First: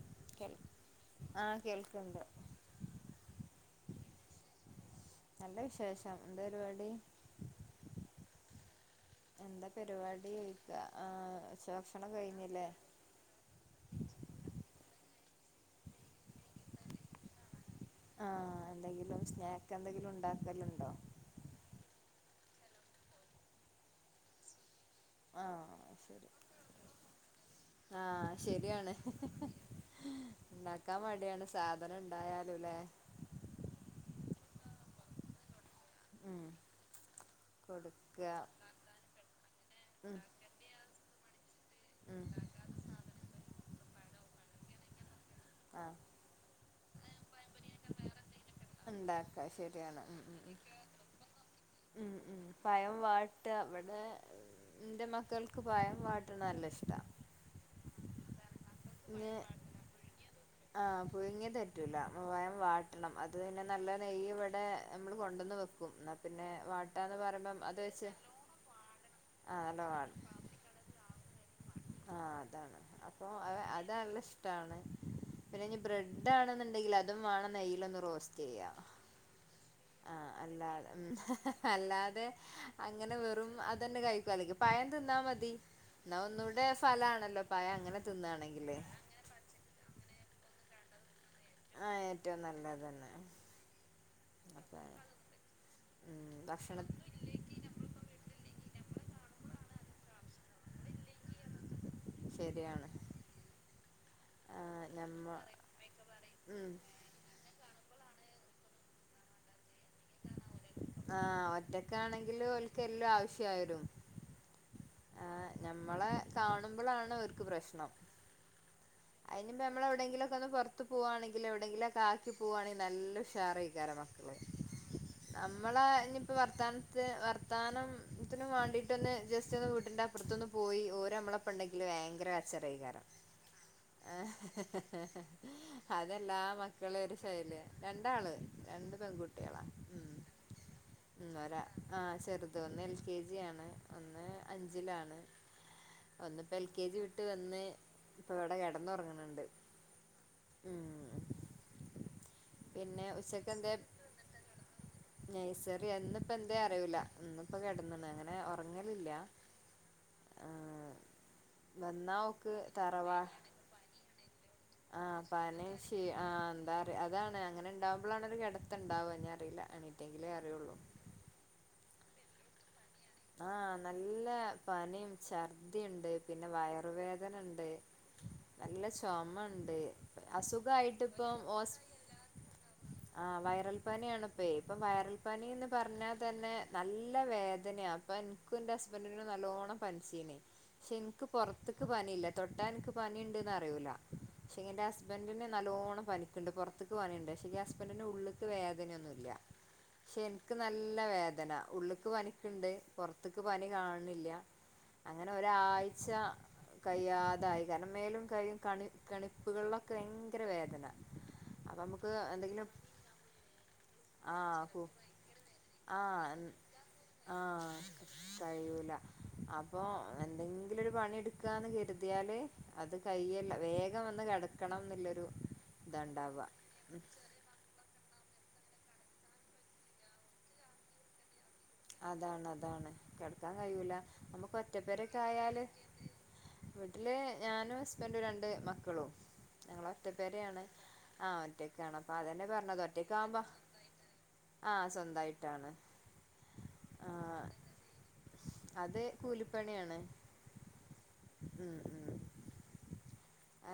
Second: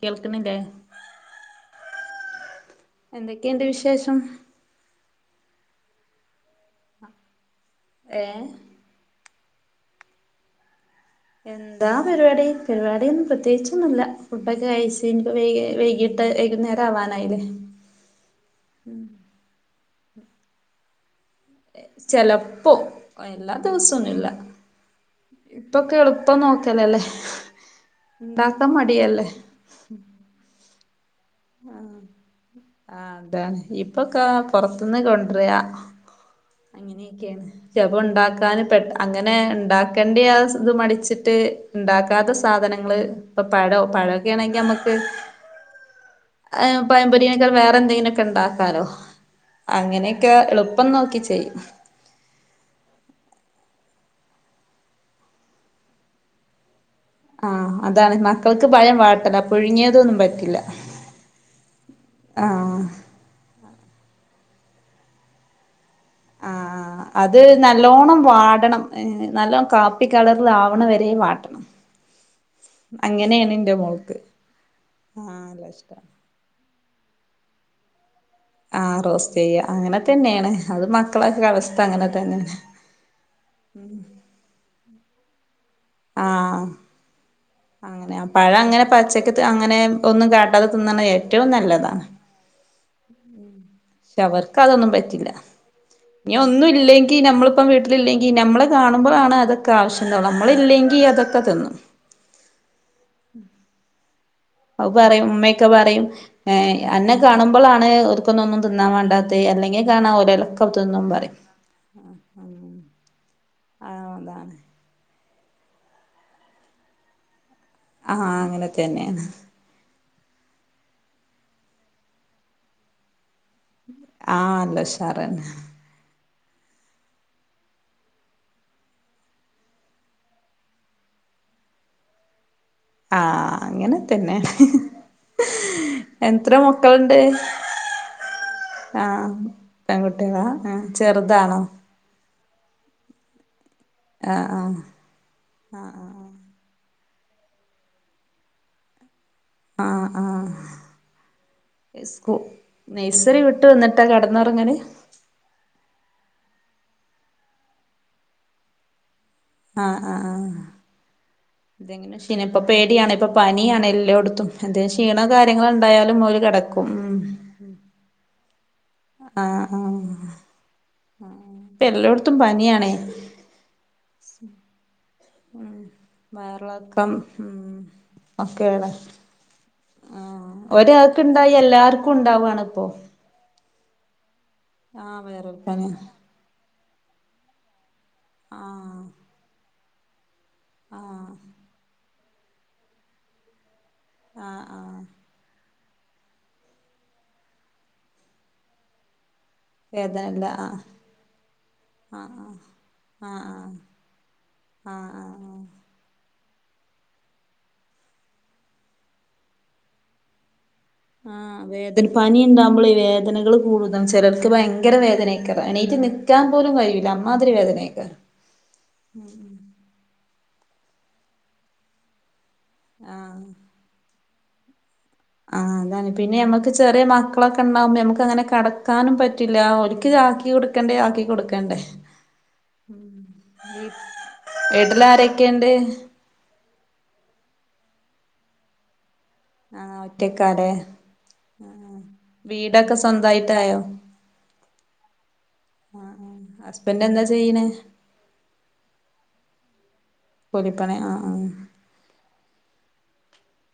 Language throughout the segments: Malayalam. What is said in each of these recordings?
കേൾക്കുന്നില്ലേ ഇണ്ട് എന്തൊക്കെയുണ്ട് വിശേഷം? നല്ല വിശേഷം എന്തരുപാടി? ഏഹ് എന്താ പരിപാടിയോയ്ക്ക എന്താ പരിപാടി പരിപാടിയൊന്നും പ്രത്യേകിച്ചൊന്നുല്ല ഫുഡൊക്കെ കഴിച്ച് ഇനിപ്പോ വൈ വൈകിട്ട് വൈകുന്നേരം ആവാനായില്ലേ ആഹ് എന്തെങ്കിലും സ്നാ ‌ എന്തെങ്കിലും ഉണ്ടാക്കലുണ്ടോ? ലപ്പോ എല്ലാ ദിവസൊന്നുല്ല ആഹ് ഇപ്പൊക്കെ ശരി എളുപ്പം നോക്കലല്ലേ ആഹ് ഉണ്ടാക്കാ ശരിയാണ് മടിയല്ലേ കാമാട് ആഹ് ആഹ് അതാണ് ഇപ്പൊക്ക പുറത്ത്ന്ന് കൊണ്ട് റയാ ഉം അങ്ങനെയൊക്കെയാണ് ചിലപ്പോ കൊടുക്ക ഉണ്ടാക്കാന് പെട്ട് അങ്ങനെ ഉം ഉണ്ടാക്കണ്ടിയാവസ് ഇത് മടിച്ചിട്ട് ത്ത് ഉം ഇണ്ടാക്കാത്ത സാധനങ്ങള് ഇപ്പ പഴോ പഴ വേണെങ്കി അമ്മക്ക് ആഹ് ഏ പയമ്പൊരിയോ വേറെ എന്തെങ്കിലൊക്കെണ്ടാ ഉണ്ടാക്ക ശരിയാണ് ഉം ഉം ഉം എളുപ്പം നോക്കി ചെയ്യും മ് മ് പയം വാട്ട ഇവിടെ ഇന്റെ മക്കൾക്ക് പയം വാട്ടണ നല്ലഷ് ആഹ് അതാണ് മക്കൾക്ക് പയം ഇന്ന് വാട്ടണം പുഴുങ്ങിയതൊന്നും പറ്റില്ല ആഹ് പുഴുങ്ങിയത് പറ്റൂല പയം ആഹ് വാട്ടണം അത് പിന്നെ നല്ല നെയ്യ് ഇവിടെ നമ്മള് കൊണ്ടന്ന് വെക്ക് ക്കും എന്നാ പിന്നെ ആഹ് വട്ടാന്ന് അത് പറയുമ്പോ അതുവെച്ച് നല്ലോണം വാടണം നല്ലോണം കാപ്പി ല്ലോവാട കളറിലാവണ വരെ വാട്ടണം ആഹ് അതാണ് അപ്പൊ അങ്ങനെയാണ് എന്റെ അത് മോൾക്ക് നല്ല ഇഷ്ടാണ് ആഹ് നല്ല പിന്നെ ഇനി ഇഷ്ടാ ബ്രെഡ് ആണെന്നുണ്ടങ്കിലതും വേണം നെയ് [unintelligible] ചെയ്യ ആഹ് റോസ്റ്റ് ചെയ്യ അങ്ങനെ ആഹ് തന്നെയാണ് അല്ല അത് ഉം ഹ മക്കളൊക്കെ ഹ ഹ അവസ്ഥ അങ്ങനെ അല്ലാതെ തന്നെയാണ് അങ്ങനെ വെറും അതന്നെ കഴിക്കും അല്ലെങ്കി പയ തിന്നാ മതി എന്നാ ആഹ് ഒന്നുകൂടെ ഫലാണല്ലോ പഴ ങ്ങനെ അങ്ങനെ പഴം തിന്നാണെങ്കില് ട്ടാതെ തിന്നണേ റ്റവും ആഹ് നല്ലതാണ്. ഏറ്റവും നല്ലത് തന്നെ ക്ഷേ അവര്ക്ക് അപ്പം അതൊന്നും പറ്റില്ല ഉം ഇനി ഭക്ഷണ ഒന്നുല്ലെങ്കി നമ്മളിപ്പം വീട്ടിലില്ലെങ്കി നമ്മളെ കാണുമ്പളാണ് അതൊ ക്കെ ആവശ്യണ്ടാവും നമ്മളില്ലെങ്കി അതൊക്കെ തിന്നും. [unintelligible] ഉം ആ അഅ് പറിം നമ്മ ഇമ്മക്കെ പറിം ഏ ഉം അന്നെ കാണുമ്പളാണ് ഓര് ക്കൊന്നൊന്നും തിന്നാ മാണ്ടാത്തെ അല്ലെങ്കി കാണാ ഓല് [unintelligible] ആ ഒറ്റക്കണെങ്കില് ഒൽക്കെല്ലും ആവശ്യ ആ അതാണ് ആ ഞമ്മളെ കാണുമ്പളാണ് ഓര്ക്ക് പ്രശ് ആ അങ്ങനെത്തന്നെണ്. ന്ന് പുറത്ത് പോകവാണെങ്കില് എവടെങ്കിലൊക്കെ ആക്കി പോവാണെങ്കി നല്ല ഷ് ആഹ് ല്ല ഉശാറാറാണ്. ഞിപ്പോ വർത്താനത്ത് വർത്താനാ ത്തിന് വേണ്ടിട്ടൊന്ന് ജസ്റ്റ് ഒന്ന് വീട്ടിന്റെ അപ്പുറത്തൊന്ന് പോയി ഓര് അമ്മളപ്പണ്ടെങ്കിൽ ഭയങ്കര കര് ച്ചിലേകാരം. ആ അങ്ങനെ ആ തന്നെയാണ് അതെല്ലാ എത്ര മക്കളിം ഒരു മക്കളുണ്ട് ശൈല്യാ. രണ്ടാള്. രണ്ട് ആ പെൺകുട്ടിയേളാ ഉം പെൺകുട്ടികളാ ആ ഉം ചെറുതാണോ ഒരാ. ആ ചെറുത് ഒന്ന് എൽ കെ ജി ആണ്. ഒന്ന് ആ ആ അഞ്ചിലാണ്. ആ ആ ഒന്ന്പ്പ എൽ കെ ജി വിട്ട് വന്ന് ഇപ്പൊ ഇവടെ കിടന്നുറങ്ങണ് ണ്ട്. ആഹ് ആഹ് സ്കൂ പിന്നെ നഴ്സറി വിട്ട് വന്നിട്ടാ കടന്നൊർങ്ങല്? നൈസറി ഇന്നിപ്പ എന്തേ അറിയൂല്ല. ഇന്നിപ്പ കെടന്ന്ണ്. അങ്ങനെ ഉറങ്ങലില്ല. ആഹ് വന്നാ ഇതെങ്ങനെ ശീ നെ ഓക്ക് ഇപ്പൊ പേടിയാണ്. തറവാ ഇപ്പൊ പനിയാണ് എല്ലോട്ത്തും. എന്തെ ആ ക്ഷീണോ പനി കാര്യങ്ങളും ക്ഷീ ഉണ്ടായാലും ആ ഓല് കെടക്കും. ഉം കെട ത്തണ്ടാവാ.. ഇഞ്ഞറീല്ല. ആഹ് എങ്കിലേ അറിയൊള്ളൂ. ത്തും പനിയാണേ.. ആഹ് നല്ല പനിം ഉം ഛർദിണ്ട്, പിന്നെ വയറിളക്കം ഉം വയറുവേദനണ്ട്, നല്ല ഒക്കെയാണ് ചുമ ഉണ്ട്, ആഹ് അസുഖായിട്ട് ഇപ്പം ഒരാൾക്കുണ്ടായ ഹോസ്... എല്ലാർക്കും ഉണ്ടാവാണ് ഇപ്പോ ആ വയറൽപനിയാണ് പ്പേ ഇപ്പം വയറൽ ആഹ് വൈറൽ പനീന്ന് പനി പറഞ്ഞാൽ തന്നെ നല്ല വേദനയാ ഇപ്പ എനക്ക് എന്റെ ആഹ് ഹസ്ബൻഡ്ന് നല്ലോണ്ണം പനിച്ചിനി ക്ഷെ എനിക്ക് ആഹ് പൊർത്ത്ക്ക് പനില്ല തൊട്ട എനിക്ക് പനിണ്ട്ന്ന് അറിയുല്ല പക്ഷെ ആഹ് എന്റെ ആഹ് ഹസ്ബൻഡ്ന് നല്ലോൺ ണം പനിക്കുണ്ട് പുറത്ത്ക്ക് പനിണ്ട് പക്ഷേ ഹസ്ബൻഡ്ന് ഉള്ളക്ക് വേദനയൊന്നുല്ല. വേദനല്ല ക്ഷെനിക്ക് ആഹ് നല്ല വേദന ഉള്ളിക്ക് ആഹ് പനിക്ക്ണ്ട് പുറത്ത്ക്ക് ആഹ് പനി കാണണില്ല ആഹ് ആഹ് ആഹ് അങ്ങനെ ആഹ് ആഹ് ഒരാഴ്ച്ച കഴിയാതായി കാരണം മേലും കൈയും കണി കെണിപ്പുകളിലൊക്കെ ഭയങ്കര വേദന. ആ അപ്പൊ വേദന നമുക്ക് പനി എന്തെങ്കിലും ഉണ്ടാവുമ്പള് വേദനകൾ കൂടുതല്ല ചിലർക്ക് ആഹ് കു ഭയങ്കര വേദനയക്കര എണീറ്റ് നിൽക്കാൻ ആഹ് പോലും കഴൂല്ല അമ്മാതിരി ആഹ് വേദനെ കഴിയൂല അപ്പൊ എന്തെങ്കിലും ഒരു പണിയെടുക്കാന്ന് കരുതിയാല്. അത് കയ്യല്ല വേഗം വന്ന് കിട ക്കണം ന്ന്ല്ലൊ ആ അതാണ് പിന്നെ നമ്മക്ക് ചെറിയ മക്കളൊക്കെ ഉണ്ടാവുമ്പോ നമക്ക് അങ്ങനെ ക കെടക്കാനും പറ്റില്ല ഒരിക്കിത് ആക്കി കൊടുക്കേണ്ടേ ആക്കി കൊടുക്ക് അതാണ് അതാണ് കിടക്കാൻ കയൂല നമ്മുക്ക് ഒറ്റ വീട്ടിൽ പെരയൊക്കെ ആയാല് ആരൊക്കെയുണ്ട് വീട്ടില് ഞാനും ഹസ്ബൻഡും രണ്ട് മക്കളും ഞങ്ങൾ ആഹ് ഒറ്റ പെരേണ് ഒറ്റക്കാലെ ആ ഒറ്റക്കാണ് ആഹ് അപ്പൊ അതന്നെ പറഞ്ഞത് വീടൊക്കെ ഒറ്റക്ക് ആവുമ്പോ സ്വന്തായിട്ടായോ ആ സ്വന്തായിട്ടാണ്. ഹസ്ബൻഡു എന്താ ആഹ് ചെയ്യണേ അത് കൂലിപ്പണിയാണ് കൂലിപണി അ ആ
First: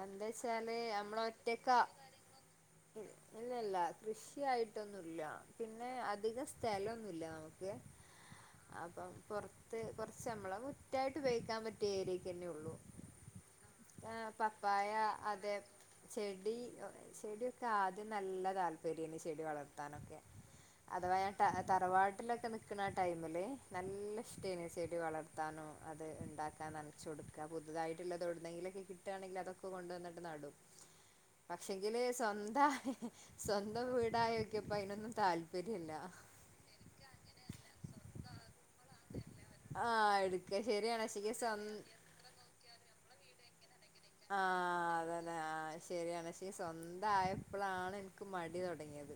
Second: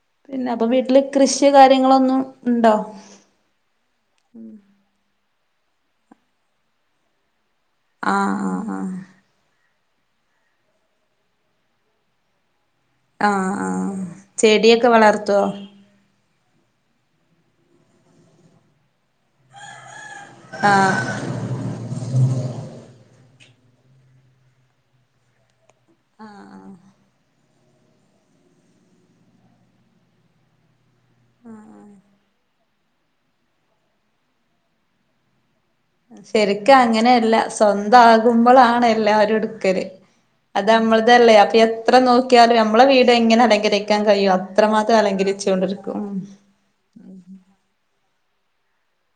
എന്തേച്ചാല് നമ്മള് കൃഷി ഒറ്റക്ക കാര്യങ്ങളൊന്നും ഉണ്ടോ? ഇല്ലല്ല കൃഷിയായിട്ടൊന്നുല്ല പിന്നെ അധികം സ്ഥലൊന്നുല്ല നമു അ അ ആ ത്ത് കുറച്ച് നമ്മളെ മുറ്റായിട്ട്പയോഗിക്കാൻ പറ്റിയ ഏരിയയ്ക്ക്ന്നെ ഉള്ളൂ ആ ആ ആഹ് ചെടിയൊക്കെ പപ്പായ വളർത്തുവോ അതെ ചെടി ചെടിയൊക്കെ ആദ്യം നല്ല താൽപര്യനി ചെടി വളർത്താനൊക്കെ ആഹ് അഥവാ ഞ ട്ട തറവാട്ടിലൊ ടൈമില് നല്ല ഇഷ്ടയിന് ചെടി വളർത്താനും അത് ഇണ്ടാക്കാ നൻച്ച കൊടുക്ക പുതുതായിട്ടുള്ളത് എവിടുന്നെങ്കിലൊക്കെ കിട്ടാണെങ്കിൽ അതൊക്കെ കൊണ്ടുവന്നിട്ട് നടും പക്ഷെങ്കില് സ്വന്താ സ്വന്തം വീടായൊക്ക്യപ്പോ അയ്നൊന്നും താല് ശരിക്ക് അങ്ങനെ എല്ലാ സ്വന്തം ആകുമ്പളാണ് എല്ലാവരും എടുക്കല് ആഹ് എടുക്ക അത് ശരിയാണ് അമ്മൾതല്ലേ പക്ഷെങ്കി അപ്പൊ സ്വ എത്ര നോക്കിയാലും നമ്മളെ വീട് എങ്ങനെ അലങ്കരിക്ക ക്കാൻകഴിയൊ ആഹ് അത്രമാത്രം അതന്നെ അലങ്കരിച്ച് ആഹ് കൊണ്ടിരിക്കും ഉം ശരിയാണ് ക്ക് മടി തൊടങ്ങിയത്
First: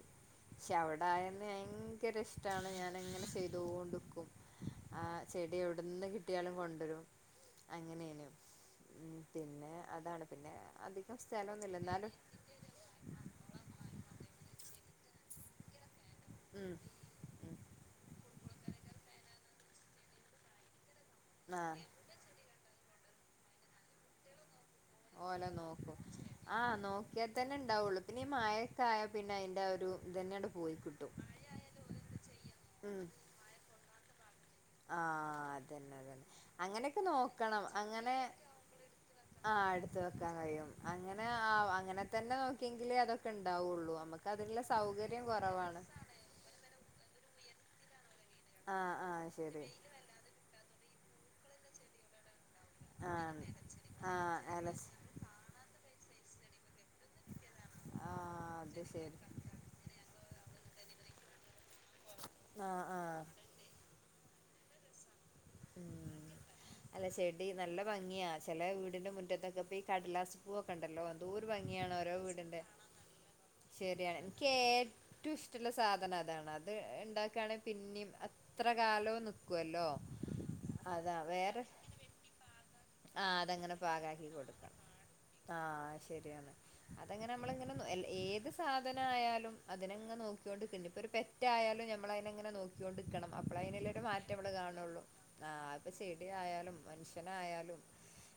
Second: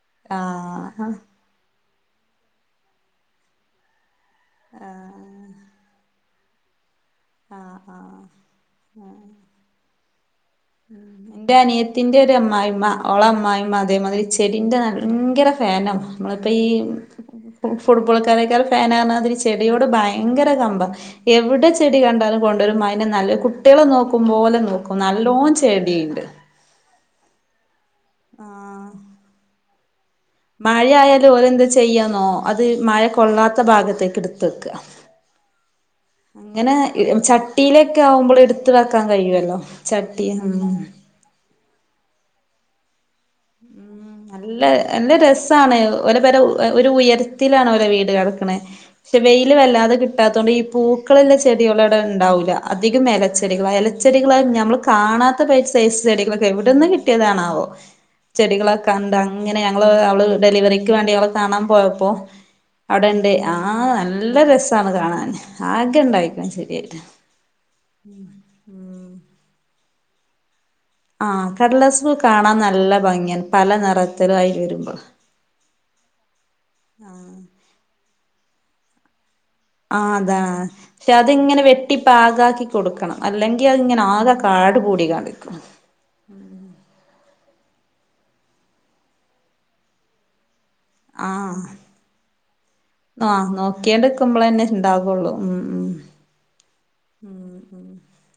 ഷേ അവിടായന്നെങ്കി ക്കേറ്റവും ഇഷ്ട്ടാണ് ഞാന ഇങ്ങനെ ചെയ്തോണ്ട്ക്കും ആഹ് ആ ചെടി എവിടുന്ന് കി കുട്ട്യാളും കൊണ്ടവരും ആ ആ അ ഉം പിന്നെ അതാണ് പിന്നെ അധികം ന്റെ സ്ഥലൊന്നുല്ല എന്നാലും അനിയത്തിന്റെ ഒരു അമ്മായിമ്മ ഓളഅമ്മായിമ്മ അതേമാതിരി ചെടിന്റെ ഭയങ്കര ഫാനോ നമ്മളിപ്പോ ഈ ഉം ഉം ഫുട്ബോൾക്കാരെക്കാെൾ ഫാനാർഞ്ഞ മാതിരി ചെ ചെടിയോട് ഭയങ്കര കമ്പാ എവിടെ ആഹ് ചെടി കണ്ടാലും കൊണ്ടുവരും മയ നല്ല കുട്ടികളെ നോക്കുമ്പോലെ നോക്കും ക്കും നല്ലോം ച്ച് ആ നോക്കിയാൽ തന്നെണ്ടാവും ഈ മയൊക്കെ ആയ പിന്നെ ഐന് ന്താ ഒരു ഇതന്നെയാണ്ട് പോയി കിട്ടും മഴയായാലും ഓരെന്താ ചെയ്യാന്നോ അത് മഴ ഉം കൊള്ളാത്ത ഭാഗത്തേക്ക് ക്കിട്ത് ത്തെക്ക ആഹ് അതന്നെ അതന്നെ അങ്ങനെ അങ്ങനെയൊക്കെ നോക്കണം ചട്ടിയിലെക്കെ അങ്ങനെ ആവുമ്പോള് എടുത്ത് വെക്കാൻ കഴിയുവല്ലോ ആഹ് എടുത്ത് വെക്കാൻ കഴിയും ചട്ടിന്നൊന്നും എങ്കിലേ അതൊ ഉം നല്ല നല്ല രസാണ് കുറവാണ് ഓല പെര ഒരു ഉയര്ത്ത് ത്തിലാണ ഓരെ വീട് കട ക്കണേ ആഹ് പക്ഷേ ആഹ് വെയില് ശരി വല്ലാതെ കിട്ടാത്തൊണ്ട് ഈ പൂക്ക പ്പള് വല്ല്യ ചെടികളവുടെ ണ്ടാവൂല അധികം ആഹ് എലച്ചെടികളാ ആഹ് എലച്ചെടികളത് നമ്മള് എലസ് കാണാത്ത പൈ ഈ സെയ്സ് ചെടികളൊക്കെ എവിടന്ന് കിട്ടിയതാണാവോ. ആഹ് അത് ചെടികളൊക്കെ കണ്ട് ശരി അങ്ങനെ ഞങ്ങള് അവള് ഡെലിവറി [unintelligible] വേണ്ടി [unintelligible] പോയപ്പോ ആഹ് ആഹ് അവിടെണ്ട് ആ നല്ല നല്ല രസാണ് കാണാൻ ആകെ ഉം ഇണ്ടായിക്ക്ണ് ചെടിയായിട്ട് അല്ല ചെടി നല്ല ഭംഗിയാ ചില വീടിന്റെ മുറ്റത്ത്ഒക്കെ ഇ കടലാസ്പൂ ണ്ടല്ലോ ആ എന്തൊരു ഭംഗിയാണ് കടലാസ് പൂ ഓരോ കാണാൻ വീടിന്റെ നല്ല ഭംഗിയാണ് പല ശരിയാണ് എനിക്ക് നിറത്തിലായി വരുമ്പോ ഏറ്റവും ഇഷ്ടമുള്ള സാധനം അതാണ് അത് ഉണ്ടാക്കണെ പിന്നയും എത്രകാലവും നിക്കും [unintelligible] അതാ പക്ഷെ അത്ങ്ങനെ വെട്ടി പാക ആക്കി കൊടുക്കണം ആഹ് അല്ലെങ്കി അതങ്ങനെ അതിങ്ങനെ പാകാക്കി ആകെ കൊടുക്കണം കാട് കൂടി കാണ്ട് നിക്കും നമ്മള് ഇങ്ങനെ ഏത് സാധനം ആയാലും അതിനങ് നോക്കി ഇപ്പൊ ഒരു ആഹ് പെറ്റായാലുംഞങ്ങൾ അതിനെങ്ങനെ നോക്കി ണ്ട്ക്കണം അപ്പോൾ അതിനുള്ളരു മാറ്റംമ്മള് കാണുള്ളൂ കൊള്ളു ആഹ് ഉം അതിപ്പോ ചെടി ആയാലും ഉം മനുഷ്യനായാലും ഉം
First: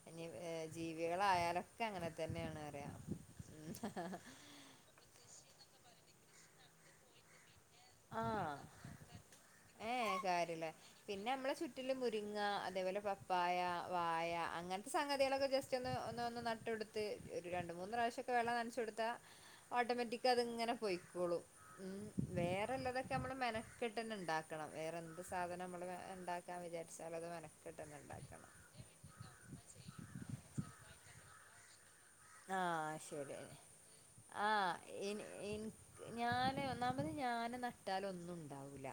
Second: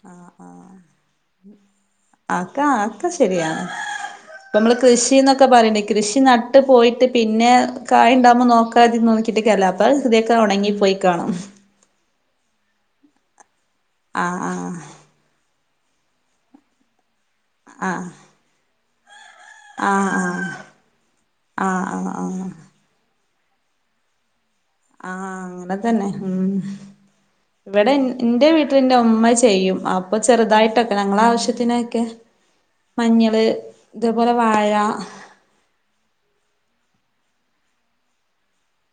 ആ ഇനി ആ ജീവികളായാലൊക്കെ അങ്ങനെ ആക്ക തന്നെയാണ് പറയാ ആക്ക ശരിയാണ് നമ്മള് കൃഷിന്നൊക്കെ പറയണ്ട കൃഷി നട്ട് പോയിട്ട് പിന്നെ ആഹ് [unintelligible] ഏഹ് തൊക്കെ കാര്യല്ല പിന്നെ ഉണങ്ങിപ്പോയികാണും നമ്മളെ ചുറ്റിലും മുരിങ്ങ അതേപോലെ പപ്പായ വായ ആഹ് അങ്ങനത്തെ സംഗതികളൊക്കെ ജസ്റ്റ് [unintelligible] ഒരു രണ്ട് മൂന്ന് ആഹ് പ്രാവശക്കെ വെള്ളം നൻച്ചൊടുത്ത് ത്താ ആഹ് ഓട്ടോമാറ്റിക തിങ്ങനെ പൊയ്ക്കോളും. ആഹ് ആഹ് ആഹ് ആഹ് ആഹ് വേറെള്ളതൊക്കെ, നമ്മള് മെനക്കെട്ടെന്നെണ്ടാ ആഹ് അങ്ങനെ തന്നെ ഉം. വിചാരിച്ചാലും അത് ഇവിടെ മെനക്കെട്ടന്നെ എന്റെ ഇണ്ടാക്കണം വീട്ടിൽ എന്റമ്മ ചെയ്യും. അപ്പൊ ചെറുതായിട്ടൊക്കെ ഞങ്ങള ആവശ്യത്തി തിനൊക്കെ ആഹ് ശരി വാഴ ആഹ് എനി ആ എനിക് ഞാന് ഒന്നാമത് ഞാൻ നട്ടാലൊന്നും ഉണ്ടാവൂല്ല.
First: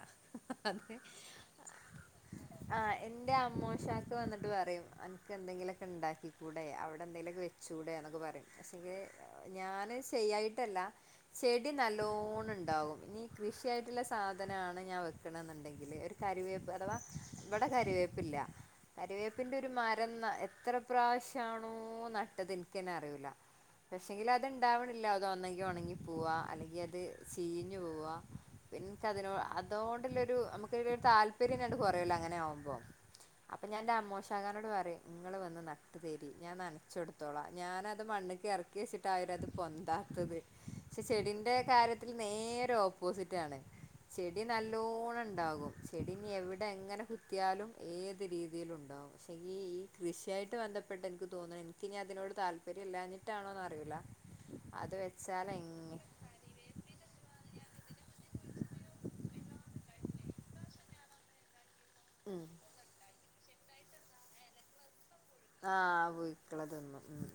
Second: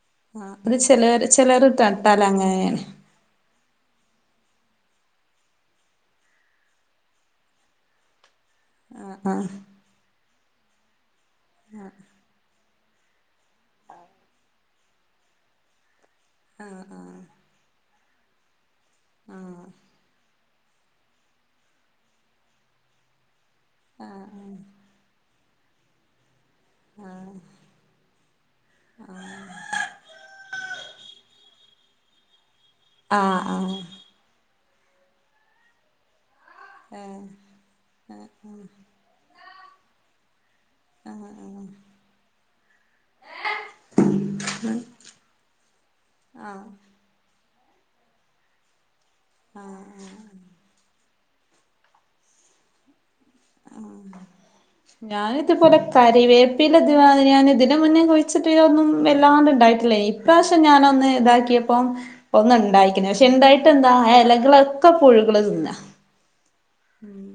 അത് അതെ. ചിലർ ചിലർ നട്ടാൽ അങ്ങനെയാണ് ആഹ് എൻ്റെ അമ്മോഷാക്ക വന്നിട്ട് പറയും, എന്തെങ്കിലൊക്കെണ്ടാക്കികൂടെ, അവടെന്തെങ്കിലൊക്കെ വെച്ചൂടെന്നൊക്കെ, പ്പ പറി ആ [unintelligible] ഞാന് ചെയ്യായിട്ടല്ല ചെടി നല്ലോണണ്ട്. ഉണ്ടാവും ഇനി കൃഷിയായിട്ടുള്ള സാധനമാണ് ഞാൻ വെക്കണ എന്നുണ്ടെങ്കിൽ ഒരു [inaudible] കറിവേപ്പ് അഥവാ ഇവടെ കറിവേപ്പ് പില്ല കരിവേപ്പിന്റെ ഒരു മരം എത്ര പ്രാവശ്യമാണോ നട്ടത് എനിക്ക് [inaudible] നികന്നെ അറിൂല. പക്ഷെങ്കിൽ അതുണ്ടാവണില്ല, അതോന്നങ്കി ഉണങ്ങി പോവാ അല്ലെങ്കിൽ അത് ചീഞ്ഞു പോവാ പിന്നെ അതിന് അതോണ്ടുള്ളരു നമ്മ താല്പര്യംനാണ്ട് കുറയുവല്ലോ അങ്ങനെആകുമ്പോ ആ ആ ആ അപ്പൊ ഞാൻന്റെ അമ്മോഷക്ക ന്നോട് പറിം നിങ്ങൾ വന്ന് നട്ട് തരി ഞാൻ ഏ നനച്ചൊടുത്തോളാ അത് മണ്ണ്ക്ക് ഇറക്കി വെച്ചിട്ടാ [inaudible] അത് പൊന്താത്തത്. പക്ഷെ ചെടിന്റെ കാര്യത്തിൽ നേരെ ഓപ്പോസിറ്റ് ആണ്, ചെടി നല്ലോണം ഉണ്ടാകും ചെടിനി ആ എവിടെ എങ്ങനെ [inaudible] ത്തിയാലും ഏത് രീതിയിലുംഉണ്ടാവും. - പക്ഷെ ഈ ഈ കൃഷിയായിട്ട് ബന്ധപ്പെട്ട എനിക്ക് തോന്നുന്നു എനിക്ക്നി അതിനോട് താല്പര്യമില്ലാഞ്ഞി [inaudible] വെച്ചാൽ ഞാനിതുപോലെ എങ്ങ കറിവേപ്പയില ഞാൻ ഇതിന് മുന്നേ കുഴിച്ചിട്ടിട്ട് ഇതൊന്നും വല്ലാണ്ട് ഇണ്ടായിട്ടില്ലേയ്. ഇപ്രാവശ്യംഞാനൊന്ന് ഇതാക്കിയ ഉം ഇപ്പൊന്ന് ഉണ്ടായിക്ക്ണ്. ഉണ്ടായിട്ടെന്താ ഇലകലൊക്കെ പുഴുക്കള് തിന്ന ആഹ് പുഴുക്കൾ തിന്നും ഉം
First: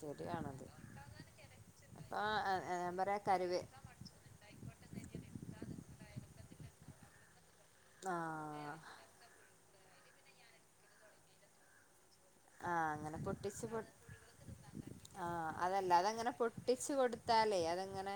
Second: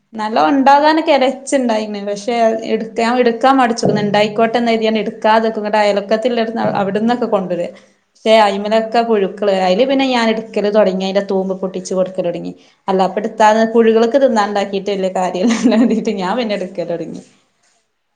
ശരിയാണത് നല്ലോംഉണ്ടാകാനൊക്കെ എലച്ചിണ്ടായിന് അപ്പൊ പക്ഷെ ഞാൻ എടുക്കാ പറയാ എടുക്കാൻ കരുവേ മടിച്ചിരുന്നു ഉണ്ടായിക്കോട്ടെ എന്ന്കരുതിയാണ്ട് ഞാൻ എടുക്കാതെക്കും ഇങ്ങട്ട് അയലൊക്കത്തില്ലൊരു അവിടന്നൊക്കെ കൊണ്ടുവര പക്ഷെ ആഹ് അയിമലൊക്കെ പുഴുക്കള് അയില് [inaudible] പിന്നെ ഞാൻ എടുക്കൽ തുടങ്ങിതിന്റെ തൂമ്പ് പൊട്ടിച്ചു കൊടു [inaudible] തുടങ്ങി, അല്ല അല്ലപ്പെടുത്താ [inaudible] ആഹ അതല്ല കരുതിട്ട് അതങ്ങനെ ഞാൻ പിന്നെ പൊട്ടിച്ചു എടുക്കലൊടങ്ങി കൊടുത്താലേ അതങ്ങനെ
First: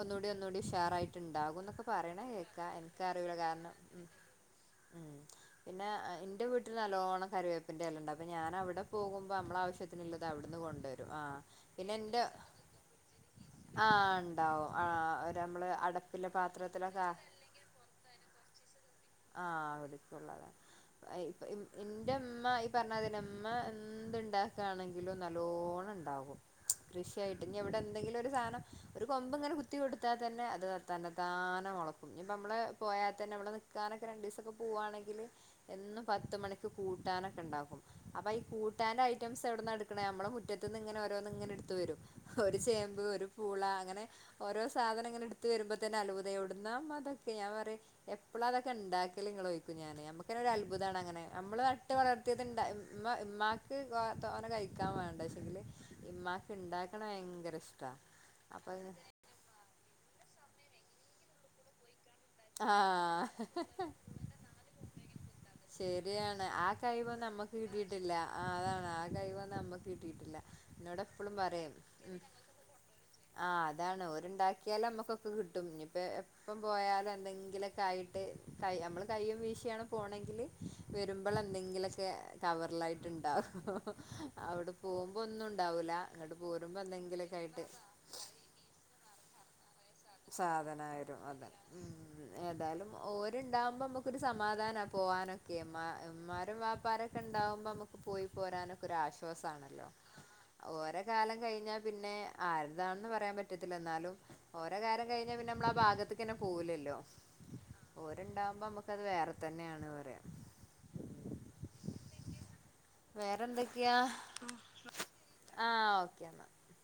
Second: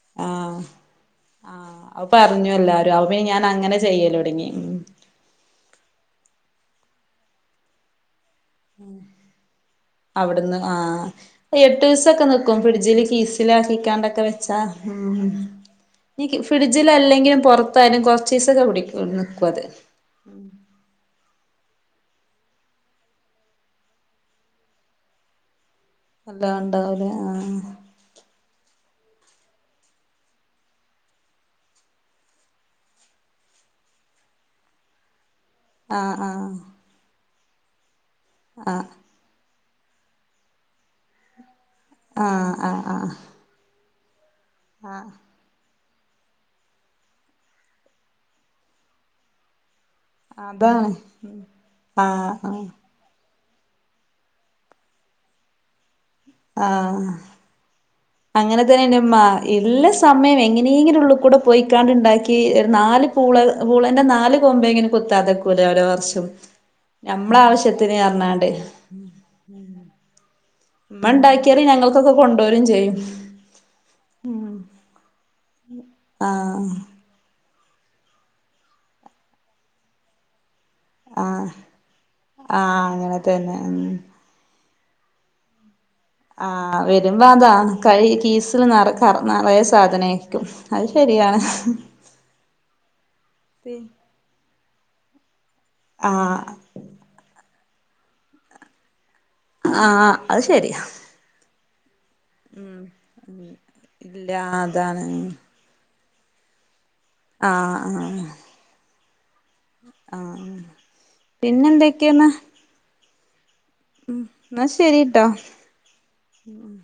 ഒന്നുകൂടി ആഹ് ഒന്നുകൂടി ഉഷാറായിട്ട്ുണ്ടാകും ആഹ് എന്നൊക്കെ അത് പറയണേ പറഞ്ഞു കേക്കാ, എല്ലാരും അപ്പ പിന്നെ എനിക്കറിയൂല ഞാൻ കാരണം അങ്ങനെ ഉ ചെയ്യലൊടങ്ങി ഉം [inaudible] പിന്നെ എന്റെ വീട്ടിൽ നല്ലോണം കറിവേപ്പിന്റെ അല്ല ഉണ്ട ഞാൻ അവിടെ പോകുമ്പോ നമ്മൾ ആവശ്യത്തിനുള്ളത് അവിടുന്ന് കൊണ്ടുവരും ആ എട്ട് പിന്നെ എ്ന്റെ ദിവസൊക്കെ നിക്കും ഫ്രിഡ്ജില് ആഹ കീസിലാക്കിക്കാണ്ടൊക്കെ വെച്ചാ ഉണ്ടാവും ആ ഉം ഒരു നമ്മള് ഈ അടപ്പില പാത്രത്തിലക്കെ ഫ്രിഡ്ജിലല്ലെങ്കിലും പുറത്തായാലും കൊറച്ചീസൊക്കെ പിടിക്കും നിക്കും അത് ആഹടുക്കുള്ളതഇപ്പ ഇപ്പാ എന്റെ അമ്മയ്ത്ത് ഈ പറഞ്ഞാൽ അതിമ്മ എന്തുണ്ടാക്കുകയാണെങ്കിലും നല്ലോണ്ണം ണ്ടാവും നല്ലോം ഉണ്ടാവൂലേ കൃഷിയായിട്ട് ഇ ഇവിടെ എന്തെങ്കിലും ഒരു സാനം ഒരു കൊമ്പ് ഇങ്ങനെ കുത്തി കൊടുത്താ തന്നെ അത് തന്നെ താനം മുളക്കും. ഇനിപ്പോ നമ്മള് പോയാ തന്നെ നമ്മളെ നിക്കാനൊക്കെ രണ്ടു ദിസൊക്കെ പോവുവാണെങ്കിൽ എന്നും ആഹ് പത്ത് ആഹ് മണിക്ക് കൂട്ടാനൊ ണ്ടാവും. അപ്പൊ ഈ ആഹ് കൂട്ടാന്റെ ഐറ്റംസ് അവിട്ന്ന് എടുക്കണേ നമ്മളമുറ്റത്ത്ന്ന് ഇങ്ങെനെഓരോന്ന് ഇങ്ങനെ എട് ത്ത വരും ആഹ് ഒരു ആഹ് ആഹ് ചേമ്പ് ഒരു ആഹ് പൂള അങ്ങനെ ഓരോ ആഹ് സാധനങ്ങന എടുത്ത് വരുമ്പോ ആളുതായോട് എവിടുന്നഉമ്മഇതെക്കെ ഞാൻപറയും എപ്പളാഇതൊക്കെഇണ്ടാക്കല്നിങ്ങള് ഞ നമുക്ക്ന്നെ ഒരു അതാണ് അത്ഭുതമാണ് അങ്ങനെ നമ്മള് നാട്ടുവളർ ആഹ് എന്താ ആഹ് എമ്മ ഉമ്മാക്ക് കൊ തോന കഴിക്കാ വേണ്ടച്ചെങ്കില് ഇമ്മാക്ക് ഇണ്ടാക്കണ ആഹ് ഭയങ്കര ഇഷ് അങ്ങനെ തന്നെഇന്റെഉമ്മഎല്ലാ സ് സമയം എങ്ങനെങ്ങനെ ഉള്ള കൂടെ പോയിക്കാണ്ട്ഇണ്ട ആഹ് കൊമ്പെങ്കിലും കുത്താതെക്കൂലെ ഓരോ വർഷം ശരിയാണ് ആ കഴിവും ഞമ്മളെ നമ്മക്ക് ആവശ്യത്തിന് കിട്ടിയിട്ടില്ല. പറഞ്ഞാണ്ട് അതാണ് ആ കഴിവന്നും നമ്മക്ക് കിട്ടിയിട്ടില്ല. എന്നോട് ഉമ്മ എപ്പളും ഉണ്ടാക്കിയാല് പറയും ഞങ്ങൾക്കൊക്കെ ഉം കൊണ്ടോരും ചെയ്യും ആഹ് അതാണ് ഓരുണ്ടാക്കിയാലും നമ്മുക്ക് കിട്ടും ഇനിപ്പ എപ്പം ആഹ് പോയാലും എങ്കിലൊക്കെ ആയിട്ട് കൈ ഞമ്മള് കയ്യും വീശിയാണ് പോണങ്കില് വരുമ്പോൾ ആഹ് എന്തെങ്കിലുക്കെ ആഹ് അങ്ങനെ കവറിലായിട്ട്ണ്ടാവോ തന്നെ ഉം അവിടെ പോകുമ്പോ ഒന്നും ഉണ്ടാവൂല. ഇങ്ങട്ട് പോരുമ്പോ ആഹ് വരുമ്പോ എന്തെങ്കിലൊക്കെ അതാ ആയിട്ട് കൈ കീസല് നെറകറ നറേശ് സാധനയരും അതെ ഉം ഏതായാലും ഓര്ണ്ടാവുമ്പോ മുക്കൊരു സമാധാന. പോവാന ഏമാ ആഹ് എമ്മാരും വാപ്പാരൊക്കെ ഇണ്ടാവും. ഇപ്പൊ നമുക്ക്പോയിപോരാനൊരുആശ്വാ സആണല്ലോ ആഹ് അത് ശരിയാ ഓര കാലം കഴിഞ്ഞ പിന്നെ ആരതാണെന്ന് പറയാൻ പറ്റത്തില്ല എന്നാലും ഇല്ല ഓ അതാണ് കാരം കഴഞ്ഞ പിന്നെമ്മള ബ പാഗത്തക്കനെ പോകലല്ലോ. ആ ആ അത് വേറെ തന്നെയാണ് ആ പറയാ പിന്നെന്തൊക്കെയണ് വേറെ എന്തൊ ഉ എന്ന ശരിട്ടാ ആഹ് ഓക്കെ എന്നാ മു മു